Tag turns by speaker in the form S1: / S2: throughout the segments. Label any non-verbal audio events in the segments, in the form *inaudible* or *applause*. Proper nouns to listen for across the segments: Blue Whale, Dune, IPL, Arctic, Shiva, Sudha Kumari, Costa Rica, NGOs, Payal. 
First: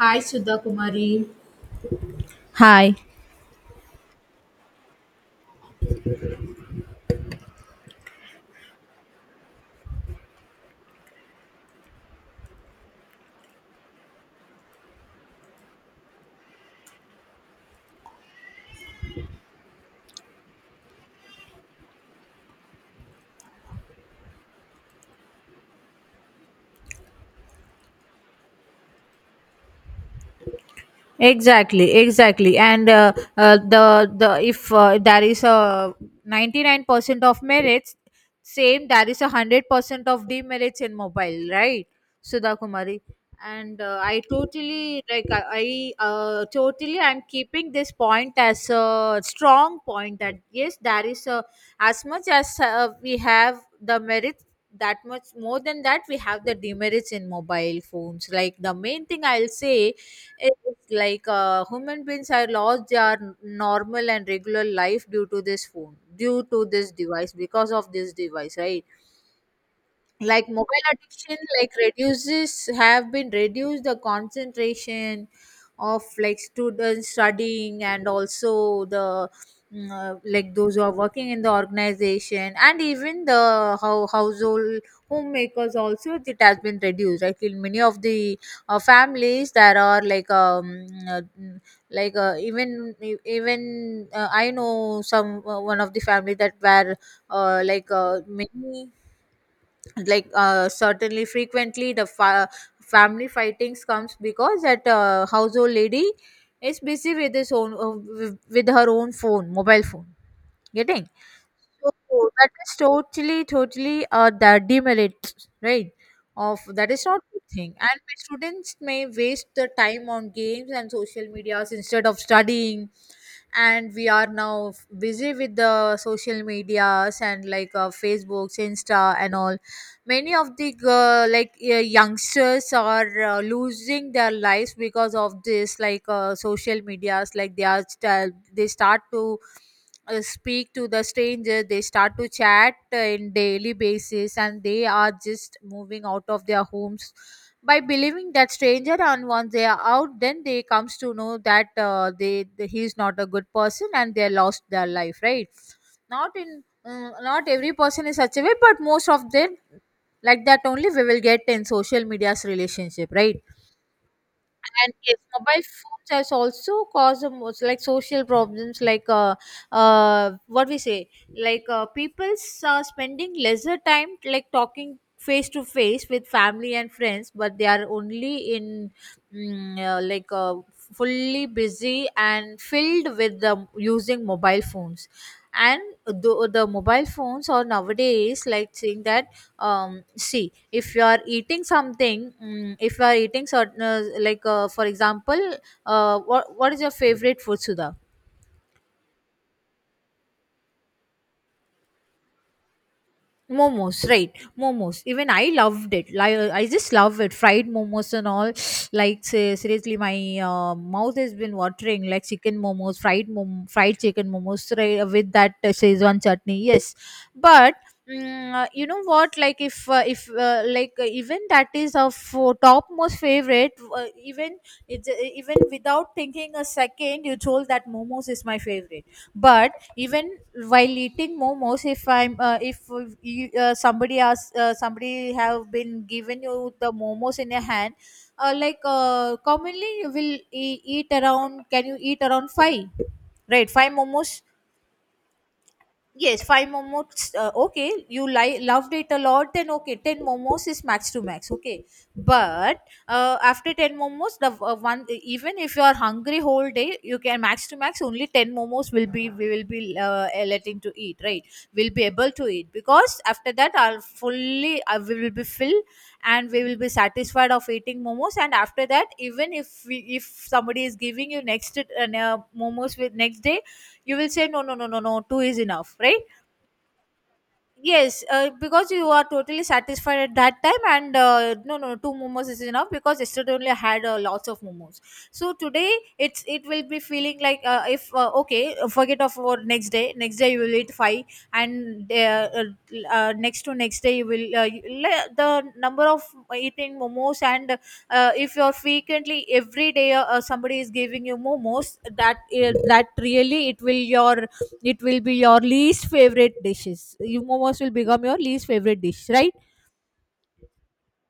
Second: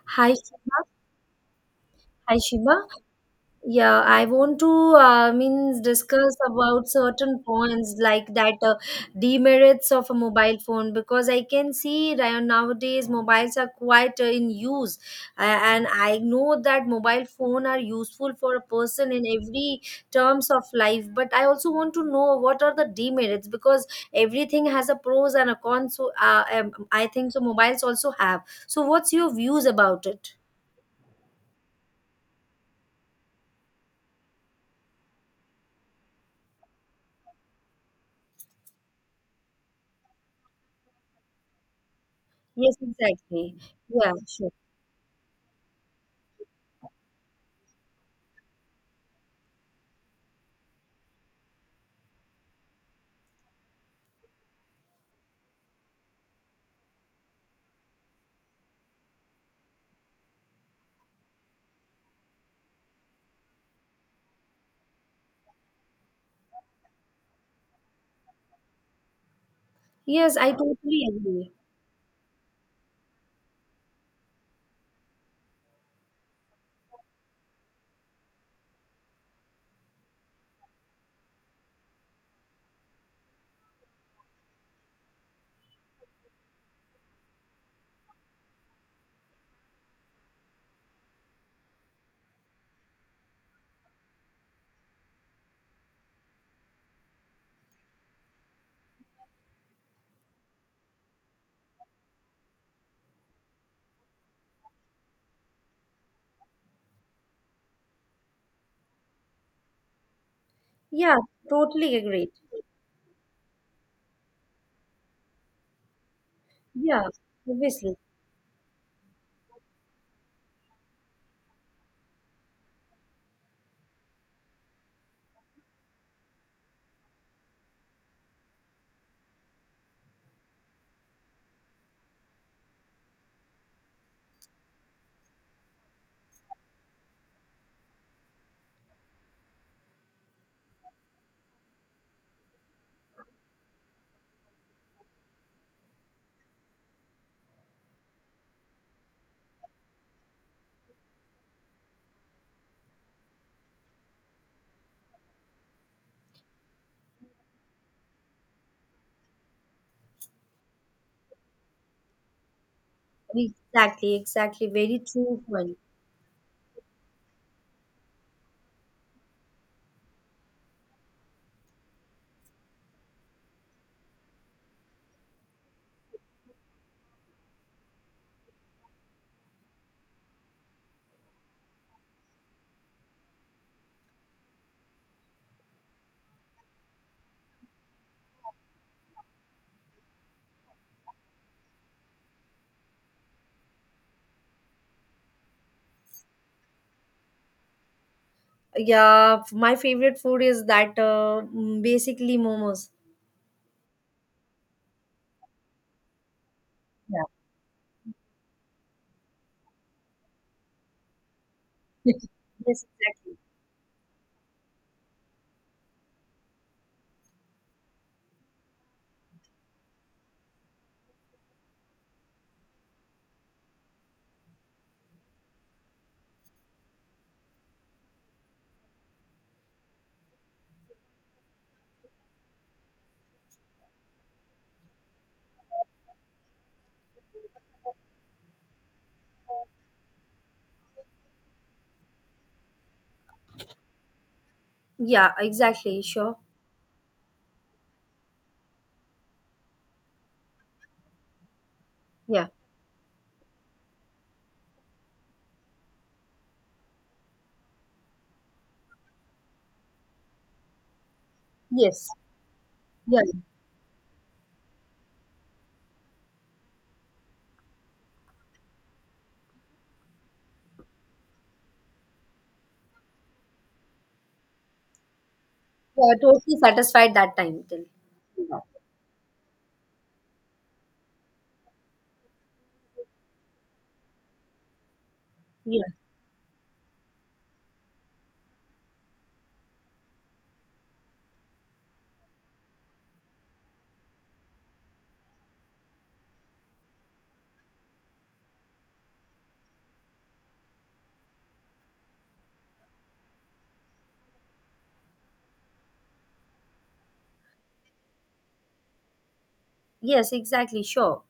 S1: Hi,
S2: Hi
S1: Sudha
S2: Shiva.
S1: Kumari.
S2: Hi Shiva.
S1: Hi.
S2: Yeah, I want to means discuss about certain points like that demerits of a mobile phone because I can see right nowadays mobiles are quite in use, and I know that mobile phone are useful for a person in every terms of life. But I also want to know what are the demerits because everything has a pros and a cons. So I think so. Mobiles also have. So what's your views about it?
S1: Exactly, and the if there is a 99% of merits, same there is a 100% of demerits in mobile, right, Sudha
S2: Yes,
S1: Kumari?
S2: exactly.
S1: And
S2: Yeah, sure.
S1: I totally I'm keeping this point as a strong point, that yes, there is, a as much as we have the merits, that much more than that we have the demerits in mobile phones. Like the main thing I'll say, it's like human beings are lost their normal and regular life due to this phone, due to this device, because of this device, right?
S2: Yes,
S1: Like
S2: I
S1: mobile
S2: totally
S1: addiction,
S2: agree.
S1: like reduces have been reduced the concentration of like students studying, and also the like those who are working in the organization, and even the how household homemakers also it has been reduced. I feel many of the families that are like like even e, even I know some one of the family that were many certainly frequently family fightings comes because that household lady is busy with his own with her own phone mobile phone getting.
S2: Yeah, totally agreed.
S1: So that is totally the demerit, right? Of that is
S2: Yeah,
S1: not good thing,
S2: obviously.
S1: and students may waste the time on games and social medias instead of studying. And we are now busy with the social medias, and like facebooks, insta and all. Many of the youngsters are losing their lives because of this, like social medias. Like they start to speak to the stranger, they start to chat in daily basis, and they are just moving out of their homes by believing that stranger. And once they are out, then they comes to know that they he is not a good person, and they lost their life, right? Not in not every person is such a way, but most of them, like that only we will get in social media's relationship, right?
S2: Exactly, exactly.
S1: And
S2: Very
S1: yes,
S2: true
S1: mobile
S2: point.
S1: phones has also caused a most, like social problems, like what we say, like people's spending lesser time like talking face to face with family and friends, but they are only in mm, uh, like uh, fully busy and filled with the using mobile phones. And the mobile phones are nowadays like saying that see, if you are eating something, if you are eating certain, for example what is your favorite food, Sudha?
S2: Yeah, my favorite food is basically momos.
S1: Momos, right? Momos, even I loved it, like I just love
S2: Yeah.
S1: it, fried momos and all *sniffs* like seriously my mouth has been watering,
S2: *laughs*
S1: like chicken
S2: Yes,
S1: momos,
S2: exactly.
S1: fried chicken momos, right, with that szechuan chutney. Yes, but you know what, like if like even that is of topmost favorite, even even without thinking a second you told that momos is my favorite. But even while eating momos, if I'm if you, somebody asks, somebody have been given you the momos in your hand, commonly you will eat around, can you eat around five, right? Five momos.
S2: Yeah, exactly. Sure.
S1: Yes, five momos. Okay, you loved it a lot. Then okay, ten momos is max to max. Okay,
S2: Yeah.
S1: but after ten momos, the one, even if you are hungry whole day, you can max to max only ten momos will be, we will be letting to eat. Right, we'll be
S2: Yes.
S1: able to eat,
S2: Yeah.
S1: because after that, I'll fully I we will be filled and we will be satisfied of eating momos. And after that, even if we, if somebody is giving you next momos with next day, you will say no no no no no, two is enough,
S2: Yeah,
S1: right?
S2: totally satisfied that time till.
S1: Yes, because you are totally satisfied at that time, and no, no, two momos is enough, because yesterday only I had lots of momos. So
S2: Yeah.
S1: today it's, it will be feeling like if okay, forget of what next day. Next day you will eat five, and uh, next to next day you will the number of eating momos, and if you are frequently every day somebody is giving you momos, that that really it will your, it will be your least favorite dishes. You momos will become your least favorite dish, right?
S2: Yes, exactly. Sure.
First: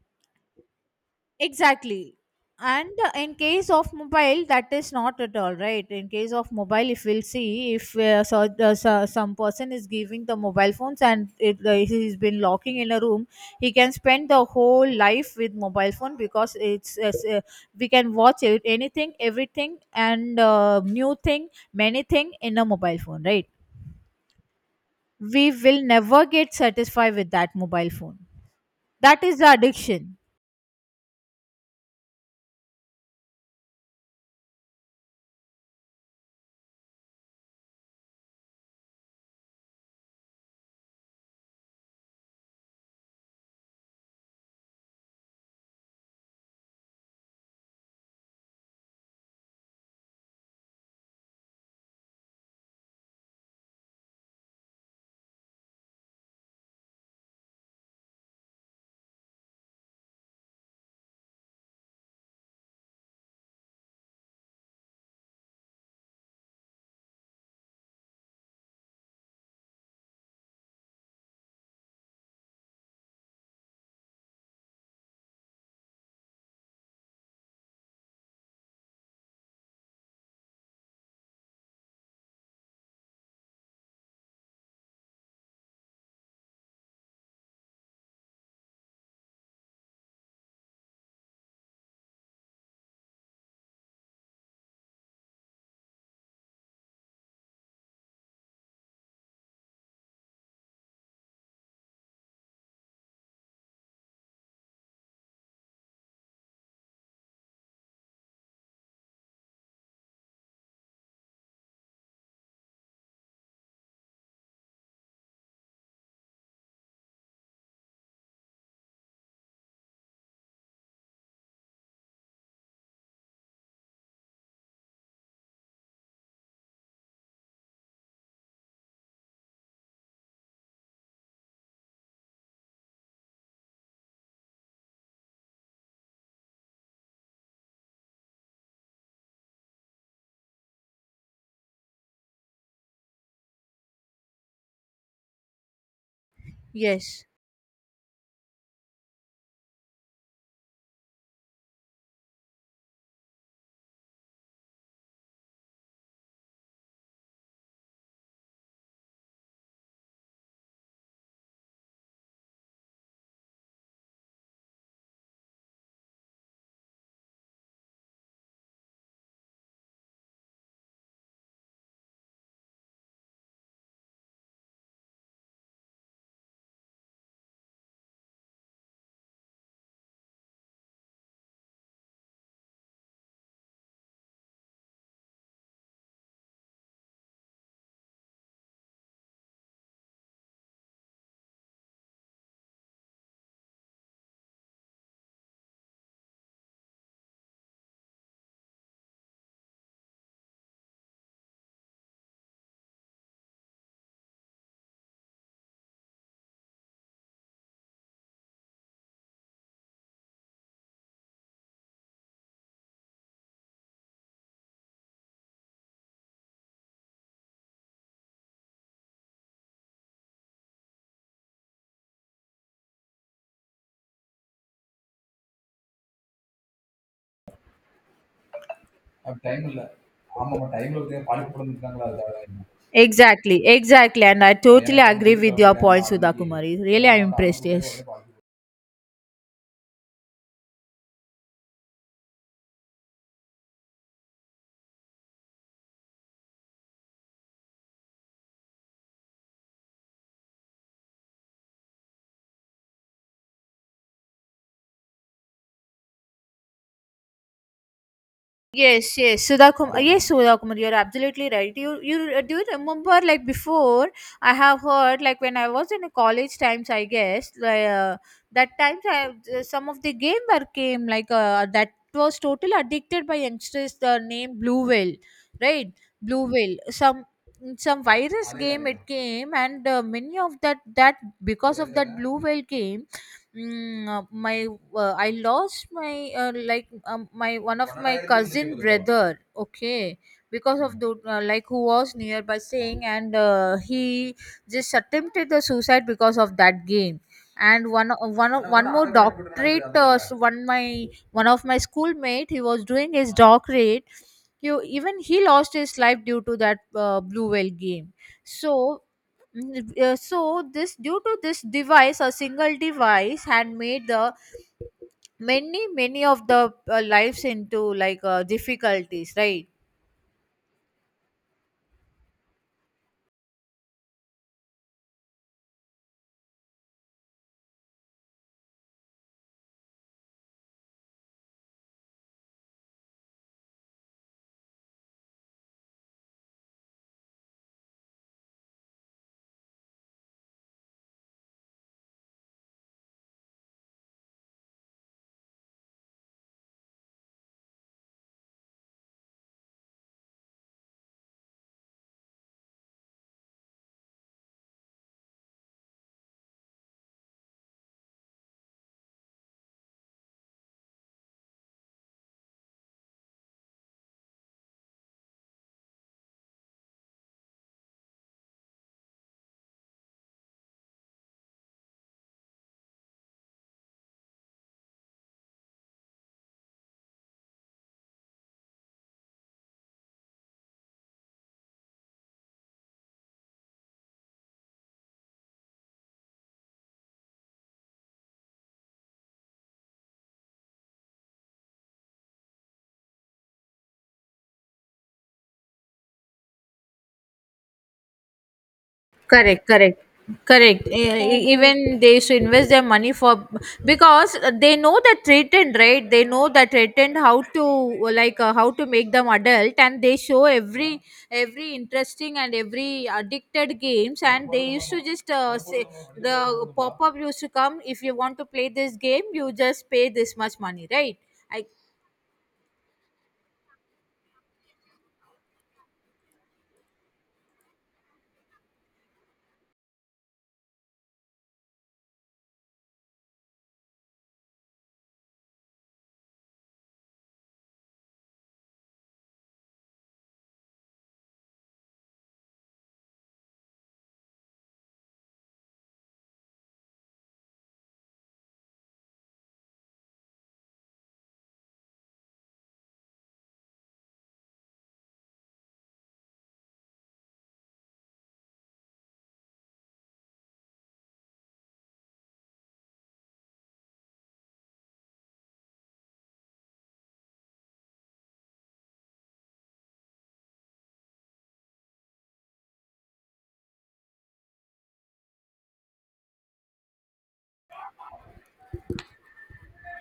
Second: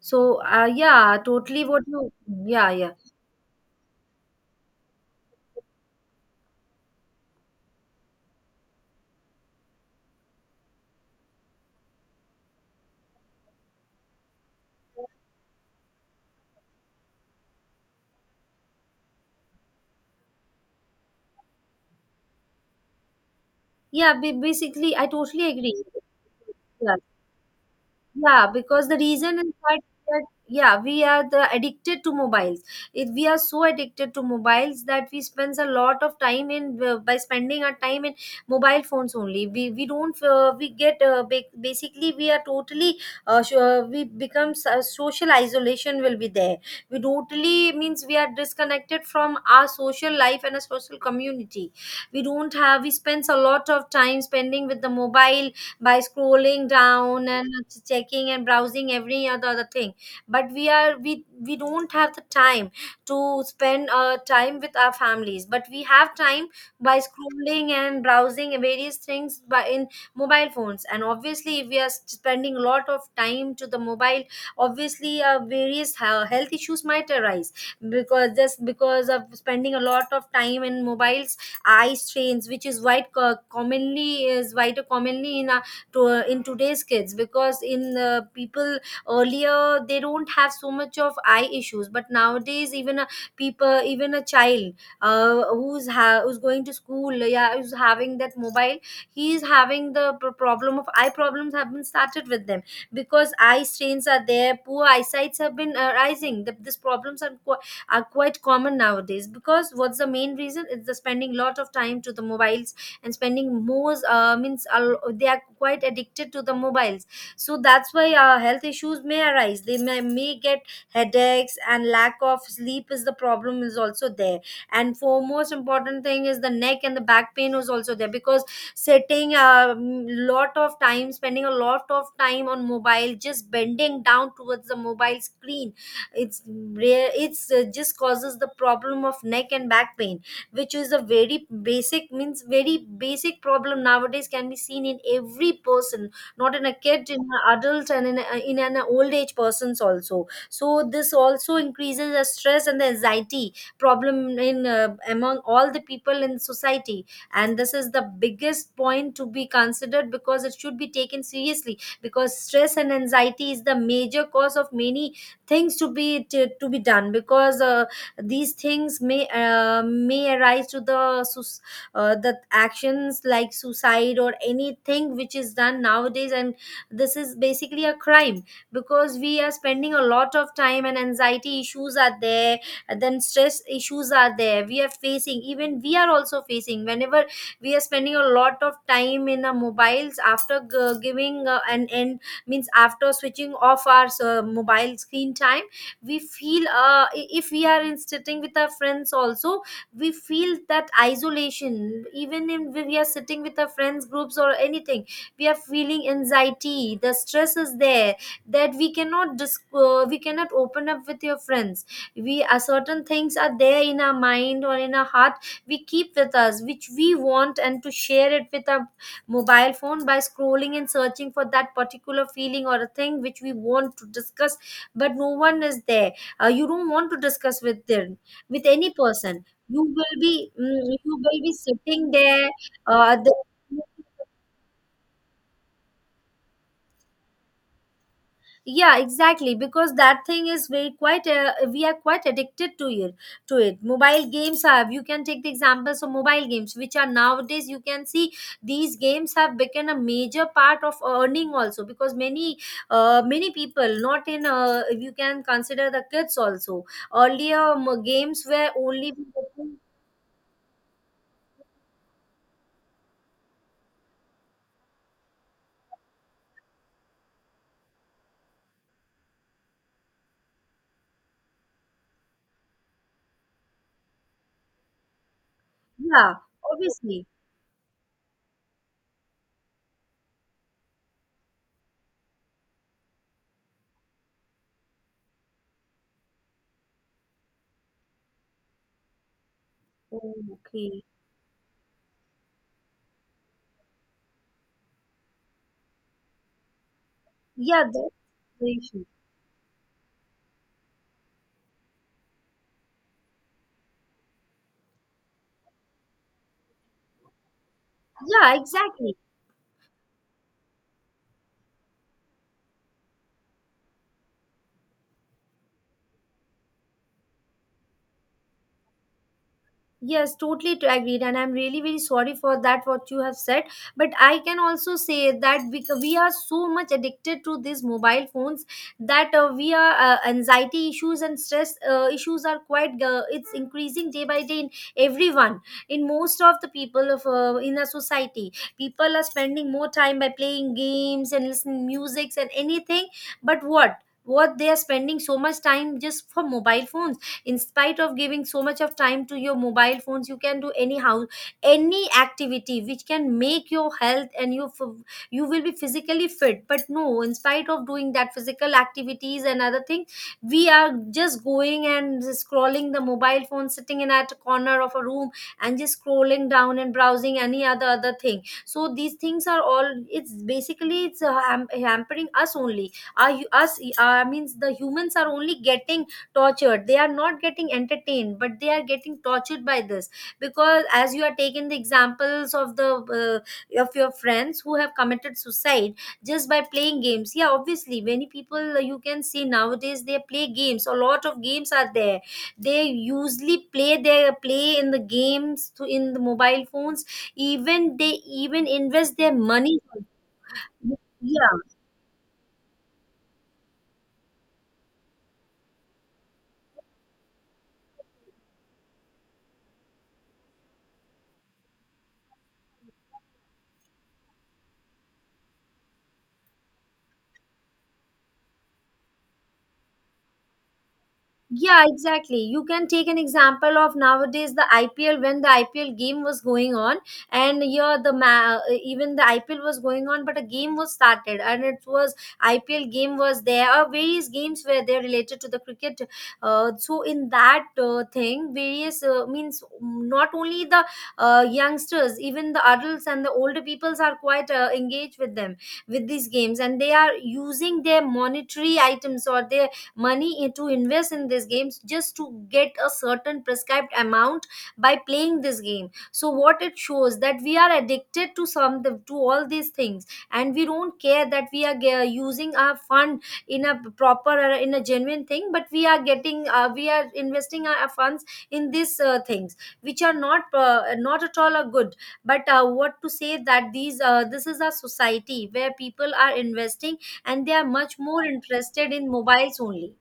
S2: So, yeah, totally what you,
S1: Exactly.
S2: yeah, yeah.
S1: And in case of mobile, that is not at all right. In case of mobile, if we'll see, if so, so, some person is giving the mobile phones, and he's been locking in a room, he can spend the whole life with mobile phone, because we can watch it, anything, everything, and new thing, many thing in a mobile phone, right?
S2: Yeah, basically, I totally
S1: We will
S2: agree.
S1: never get
S2: Yeah,
S1: satisfied with that mobile phone.
S2: yeah, because the
S1: That is
S2: reason
S1: the
S2: is that,
S1: addiction.
S2: that yeah, we are the addicted to mobiles. It, we are so addicted to mobiles that we spends a lot of time in by spending our time in mobile phones only. We don't we get basically we are totally sure we become social isolation will be there. We totally means we are disconnected from our social life and a social community. We don't have we spends a lot of time spending with the mobile by scrolling down and checking and browsing every other thing but we are we don't have the time to spend time with our families but we have time by scrolling and browsing various things by in mobile phones. And obviously if we are spending a lot of time to the mobile, obviously various health issues might arise because just because of spending a lot of time in mobiles, eye strains which is quite commonly is quite commonly in our to in today's kids. Because in people earlier they don't have so much of eye issues but nowadays even a people even a child who's going to school, yeah, who's having that mobile, he's having the problem of eye problems have been started with them because eye strains are there, poor eyesights have been arising these problems are, are quite common nowadays. Because what's the main reason? It's the spending lot of time to the mobile and spending they are quite addicted to the mobiles. So that's why health issues may arise, may get headaches, and lack of sleep is the problem is also there. And for most important thing is the neck and the back pain is also there because sitting a lot of time, spending a lot of time on mobile just bending down towards the mobile screen, it's rare, it's just causes the problem of neck and back pain, which is a very basic means very basic problem nowadays can be seen in every person, not in a kid, in
S1: Yes.
S2: an adult, and in an old age persons also. So this also increases the stress and the anxiety problem in among all the people in society. And this is the biggest point to be considered because it should be taken seriously because stress and anxiety is the major cause of many things to be to be done. Because these things may arise to the the actions like suicide or anything which is done nowadays. And this is basically a crime because we are spending a lot of time and anxiety issues are there and then stress issues are there. We are facing, even we are also facing whenever we are spending a lot of time in our mobiles after giving an end means after switching off our mobile screen time, we feel if we are in sitting with our friends also, we feel that isolation even in when we are sitting with our friends groups or anything. We are feeling anxiety, the stress is there, that we cannot we cannot open up with your friends. We are certain things are there in our mind or in our heart, we keep with us, which we want and to share it with our mobile phone by scrolling and searching for that particular feeling or a thing which we want to discuss, but no one is there. You don't want to discuss with them, with any person.
S1: Time
S2: You
S1: இல்லை
S2: will be
S1: ஆமாம் டைம்ல
S2: you
S1: பார்த்தீங்கன்னா
S2: will
S1: பாட்டு
S2: be
S1: போட்டு நிற்கிறாங்களா
S2: sitting there,
S1: அது.
S2: the
S1: Exactly, exactly. And I totally agree with your நான் point, Sudha Kumari. Really, I'm impressed. Yes.
S2: yeah, exactly. Because that thing is very quite we are quite addicted to it, to it. Mobile games have, you can take the examples of mobile games which are nowadays you can see these games have become a major part of earning also because many many people not in you can consider the kids also. Earlier games were only
S1: Yes, yes, Sudha Kumar. Yes, Sudha Kumar, you're absolutely right. You do you remember like before? I have heard, like when I was in a college times, I guess, like that times I some of the gamer came, like that was totally addicted by youngsters. The name Blue Whale, right?
S2: yeah,
S1: Blue Whale.
S2: obviously.
S1: Some virus game it came, and many of that that because of that Blue Whale game. My I lost my my one of my cousin brother. Okay,
S2: Oh,
S1: because of
S2: okay.
S1: the like, who was nearby staying, and he just attempted the suicide because of that game.
S2: Yeah,
S1: And one
S2: that's the
S1: one
S2: issue.
S1: more doctorate. One, my one of my schoolmate. He was doing his doctorate. You, even he lost his life due to that Blue Whale game.
S2: Yeah,
S1: So
S2: exactly.
S1: So this due to this device, a single device had made the many many of the lives into, like difficulties, right?
S2: Yes, totally to agreed, and I'm really very sorry for that what you have said. But I can also say that we are so much addicted to these mobile phones that we are anxiety issues and stress issues are quite it's increasing day by day in everyone, in most of the people of in a society. People are spending more time by playing games and listening music and anything. But what? What they are spending so much time just for mobile phones? In spite of giving so much of time to your mobile phones, you can do anyhow any activity which can make your health and you will be physically fit. But no, in spite of doing that physical activities and other thing, we are just going and scrolling the mobile phone sitting in at a corner of a room and just scrolling down and browsing any other thing. So these things are all, it's basically hampering us only. Are you us means the humans are only getting tortured, they are not getting entertained, but they are getting tortured by this. Because as you are taking the examples of the of your friends who have committed suicide just by playing games, yeah, obviously many people you can see nowadays they play games, a lot of games are there, they usually play their play in the games to in the mobile phones, even they even invest their
S1: Correct,
S2: money.
S1: correct, correct.
S2: Yeah.
S1: Even they should invest their money for, because they know the threatened, right? They know the threatened how to, like how to make them adult, and they show every interesting and every addicted games, and they used to just say the pop up used to come, if you want to play this game, you just pay this much money, right? I.
S2: Yeah, exactly. You can take an example of nowadays the IPL. When the IPL game was going on, and yeah, even the IPL was going on, but a game was started, and it was IPL game was there, or various games were there related to the cricket. So in that thing, various means not only the youngsters, even the adults and the older peoples are quite engaged with them, with these games, and they are using their monetary items or their money to invest in these games just to get a certain prescribed amount by playing this game. So what it shows that we are addicted to some, to all these things, and we don't care that we are using our fund in a proper or in a genuine thing, but we are getting we are investing our funds in these things which are not not at all a good. But what to say that these this is a society where people are investing and they are much more interested in mobiles only.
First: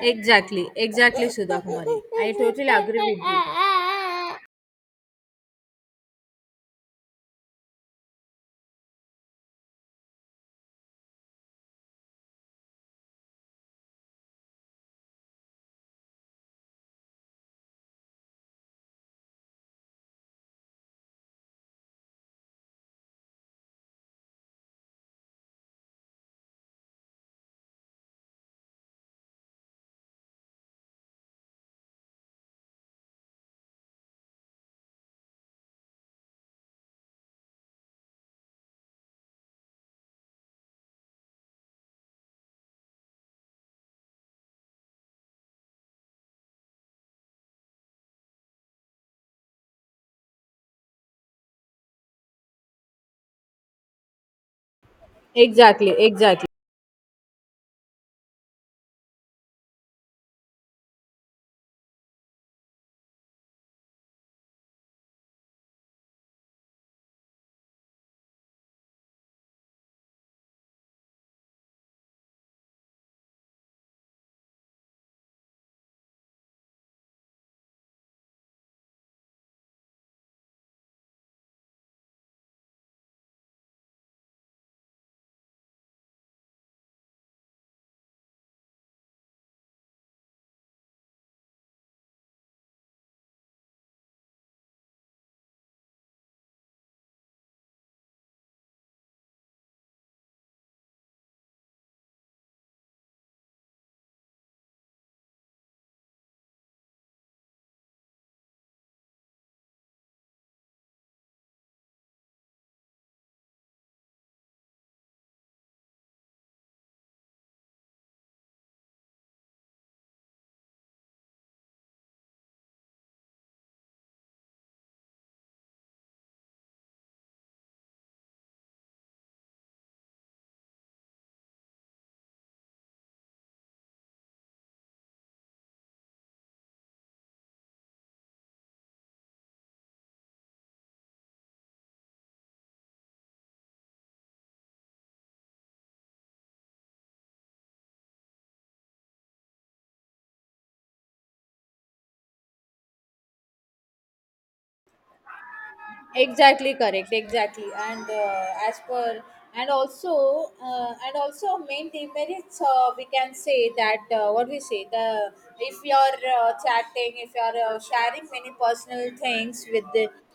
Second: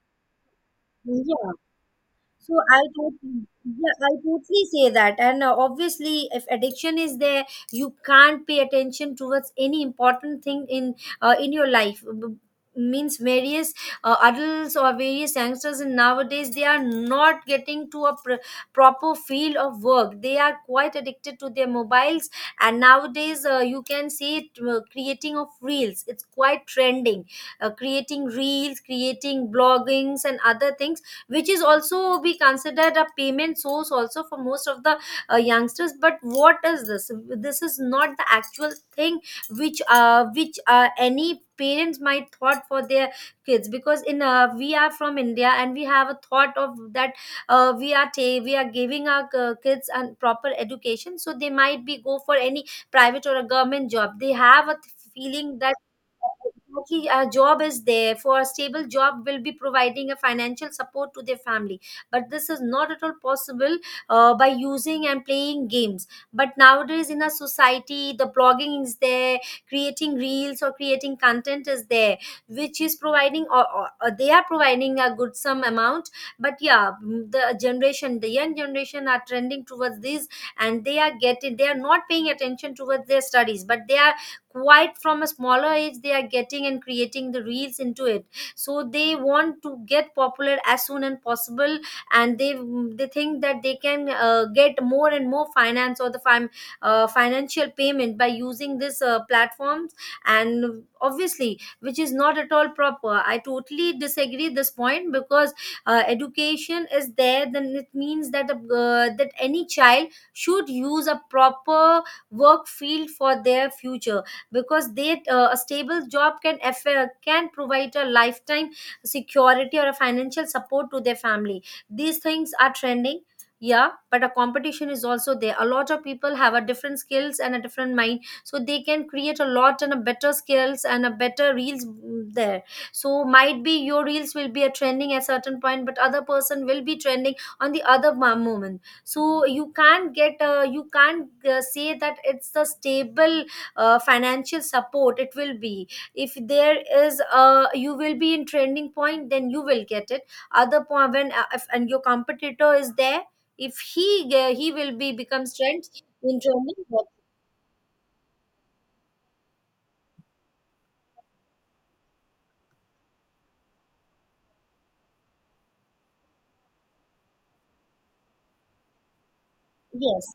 S1: Exactly, exactly,
S2: Yeah,
S1: Sudha Kumari. I
S2: so
S1: totally
S2: I
S1: agree with
S2: totally,
S1: you.
S2: yeah, I totally say that. And obviously, if addiction is there, you can't pay attention towards any important thing in your life. Means various adults or various youngsters in nowadays they are not getting to a proper field of work. They are quite addicted to their mobiles, and nowadays you can see it, creating of reels, it's quite trending. Uh, creating reels, creating bloggings and other things, which is also be considered a payment source also for most of the youngsters. But what is this? This is not the actual thing which any parents might thought for their kids. Because in we are from india and we have a thought of that we are we are giving our kids a proper education, so they might be go for any private or a government job. They have a feeling that
S1: Exactly, exactly,
S2: exactly, a job is there, for a stable job will be providing a financial support to their family. But this is not at all possible by using and playing games. But nowadays in our society, the blogging is there, creating reels or creating content is there, which is providing or, or they are providing a good some amount. But yeah, the generation, the young generation are trending towards this, and they are getting, they are not paying attention towards their studies, but they are quite from a smaller age they are getting and creating the reels into it. So they want to get popular as soon as possible, and they think that they can get more and more finance or the financial payment by using this platforms. And obviously which is not at all proper. I totally disagree this point, because education is there. Then it means that a, that any child should use a proper work field for their future. Because they a stable job can can provide a lifetime security or a financial support to their family. These things are trending, yeah, but a competition is also there. A lot of people have a different skills and a different mind, so they can create a lot and a better skills and a better reels, there. So might be your reels will be a trending at certain point, but other person will be trending on the other moment. So you can't get you can't say that it's a stable financial support it will be. If there is a, you will be in trending point, then you will get it. Other point, when if, and your competitor is there, if he he will be becomes trend, in
S1: exactly
S2: trending,
S1: correct, exactly. And as per, and also main demerits, we can say that what we say, the, if you are chatting, if you are sharing many personal things with the
S2: yes.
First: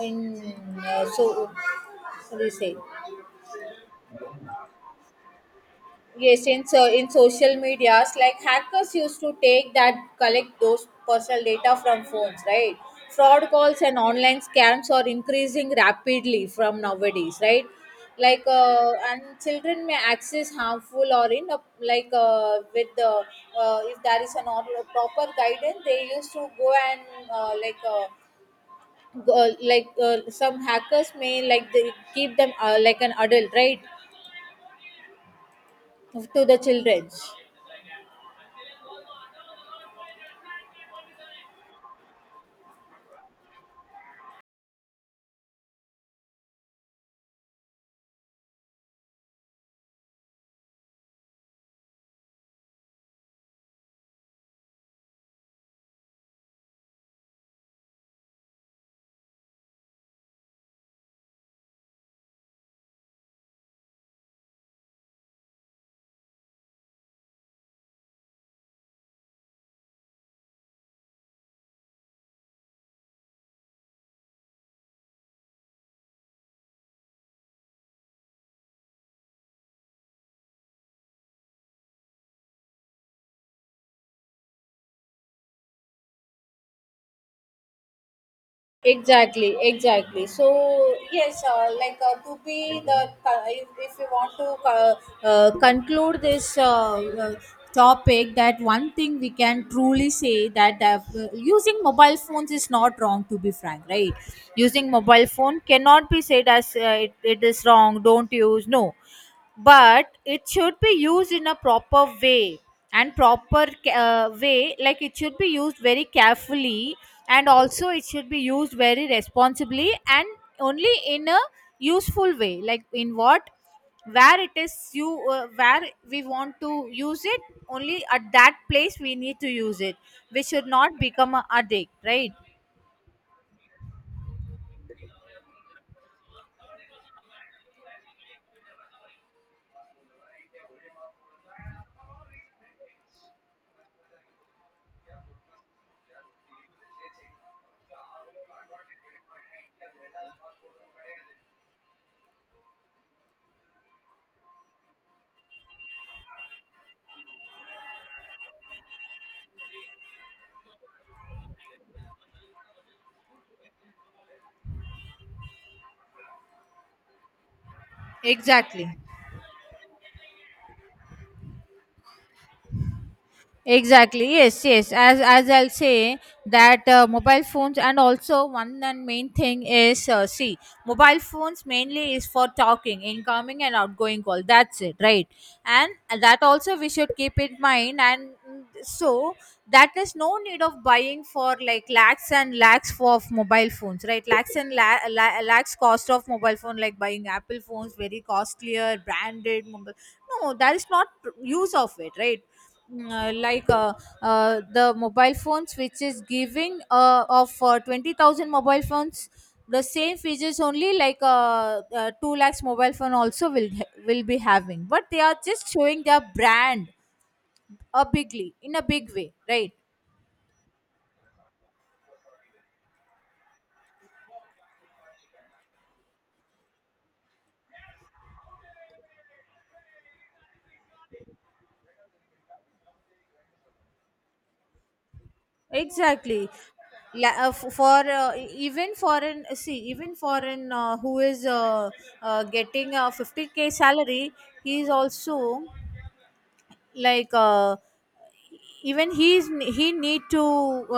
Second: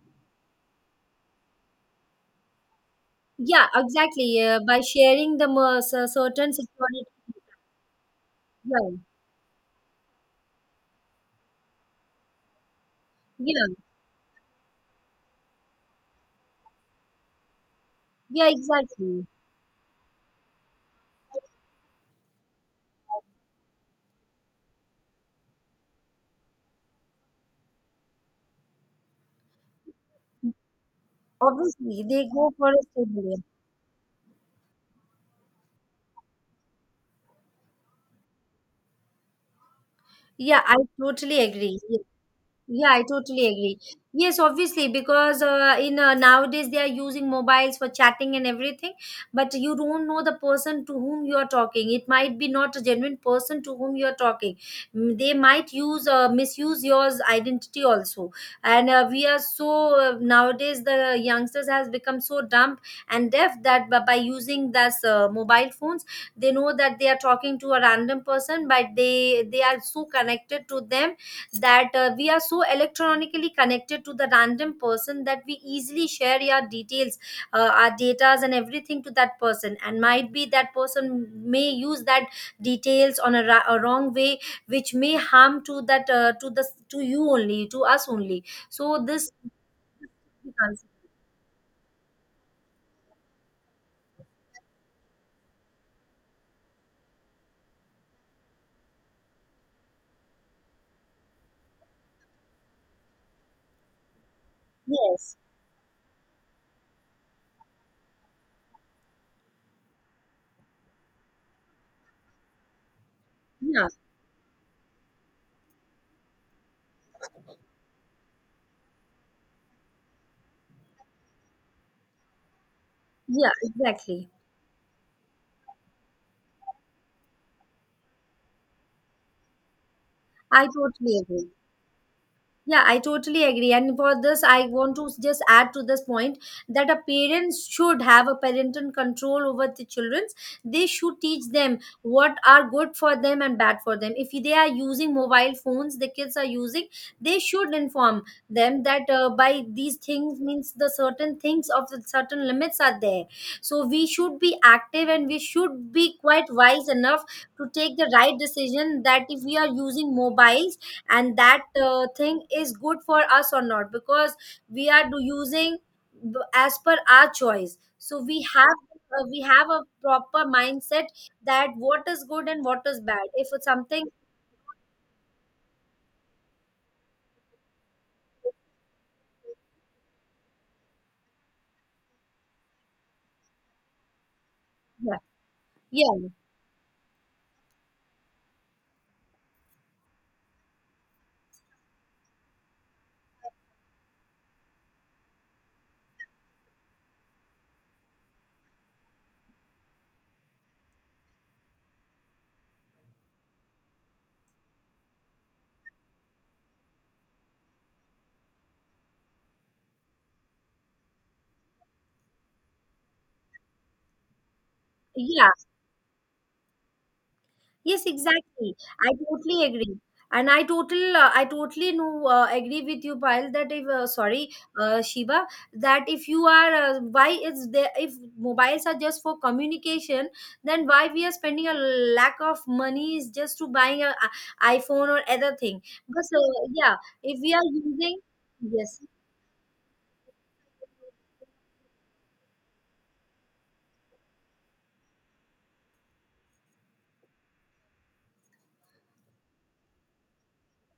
S1: in so what do you say?
S2: Yeah, exactly, by sharing the
S1: Yes,
S2: certain
S1: in, so
S2: security.
S1: in social medias, like hackers
S2: Yeah,
S1: used to take that, collect those personal data from phones, right? Fraud
S2: yeah,
S1: calls and online scams are increasing rapidly from nowadays, right? Like
S2: yeah,
S1: and
S2: exactly.
S1: children may access harmful or in a, like with the if there is an or proper guidance, they used to go, and uh, like. Uh, like some hackers may, like they
S2: Obviously they
S1: keep
S2: go
S1: them
S2: for a
S1: like an
S2: stable,
S1: adult, right, to the children.
S2: yeah, I totally agree. Yeah, I totally agree. Yes, obviously, because in nowadays they are using mobiles for chatting and everything, but you don't know the person to whom you are talking. It might be not a genuine person to whom you are talking. Mm, they might use, misuse your identity also. And we are so nowadays the youngsters has become so dumb and deaf that by using this mobile phones, they know that they are talking to a random person, but they are so connected to them that we are so electronically connected to the random person that we easily share our details, our datas and everything to that person. And might be that person may use that details on a, a wrong way, which may harm to that to you only, to us only. So this,
S1: Exactly, exactly. So yes, to be the if you want to conclude this topic, that one thing we can truly say, that using mobile phones is not wrong, to be frank, right? Using mobile
S2: yes,
S1: phone cannot be said as it is wrong, don't use, no, but it should be used in a proper way, and proper
S2: yeah,
S1: way. Like it should be used very carefully, and also it should be used very responsibly, and only in a useful way, like in what,
S2: yeah, exactly,
S1: where it is, you where we want to use it, only at that place we need to use it. We
S2: I
S1: should not
S2: totally
S1: become a
S2: agree.
S1: addict, right?
S2: Yeah, I totally agree. And for this, I want to just add to this point that a parents should have a parental control over the childrens. They should teach them what are good for them and bad for them. If they are using mobile phones, the kids are using, they should inform them that by these things means the certain things of the certain limits are there. So we should be active and we should be quite wise enough to take the right decision that if we are using mobiles and that thing is good for us or not. Because we are using, as per our choice, so
S1: Exactly.
S2: we have a proper mindset that what is good and what is bad. If it's something,
S1: Exactly. Yes. Yes. As I'll say that mobile phones, and also one and main thing is see, mobile phones mainly is for talking, incoming and outgoing call. That's it,
S2: yeah,
S1: right? And
S2: yeah,
S1: that also we should keep in mind. And so that is no need of buying for like lakhs and lakhs for of mobile phones, right? Lakhs and lakhs cost of mobile phone, like buying Apple phones, very costlier branded mobile. No, that is not use of it, right? uh, like uh, the mobile phones which is giving of 20,000 mobile phones, the same features only, like 2 lakhs mobile phone also will be having, but they are
S2: yeah.
S1: just showing their brand
S2: Yes,
S1: a bigly in
S2: exactly.
S1: a
S2: I
S1: big way,
S2: totally
S1: right?
S2: agree. And I total, I totally know, agree with you, Payal, that if, sorry, Shiva, that if you are, why is there, if mobiles are just for communication, then why we are spending a lack of money is just to buying a iPhone or other thing. But
S1: Exactly.
S2: yeah, if we are using,
S1: Even
S2: yes,
S1: for an, see, even for an who is getting a 50K salary, he is also, like even he's, he need to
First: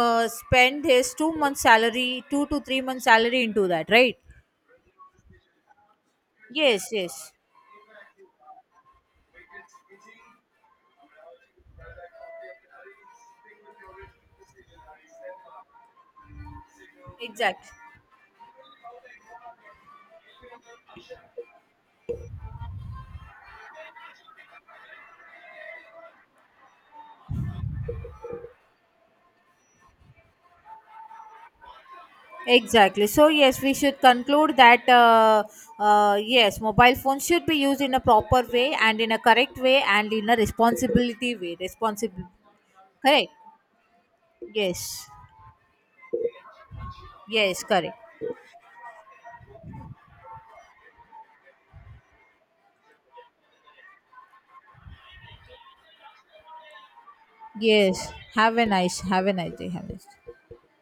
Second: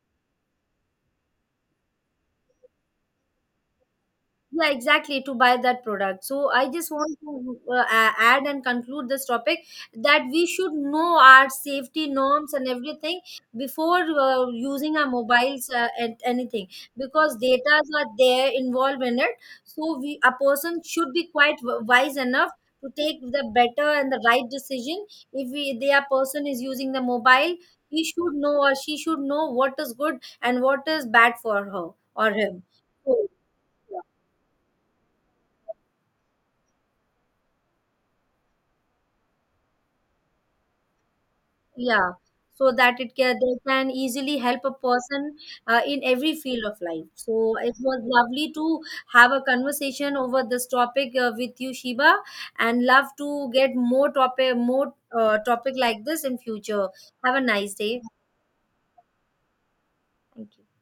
S1: spend his 2 months salary, 2 to 3 months salary into that, right?
S2: yeah, exactly, to buy that product. So I just
S1: Yes,
S2: want
S1: yes.
S2: to add and conclude this topic, that we should know our safety norms and everything before using our mobiles and anything, because
S1: Exactly,
S2: data are there involved in it. So we, a person should be quite wise enough to take the better and the right decision. If we, their person is using the mobile, he should know or she should know what is good and what is bad for her or him.
S1: exactly.
S2: So,
S1: So yes, we should conclude that yes, mobile phones should be used in a proper way, and in a correct way, and in a responsibility way,
S2: yeah,
S1: responsible.
S2: so that it
S1: Correct.
S2: can, they can easily help a
S1: Yes.
S2: person in every field of life. So
S1: Yes,
S2: it
S1: correct.
S2: was lovely to have a conversation over this topic with you, Shiba, and love to get more topic, more topic like this in future. Have a nice day.
S1: Yes, have a nice, have a nice day, have a nice
S2: Thank you.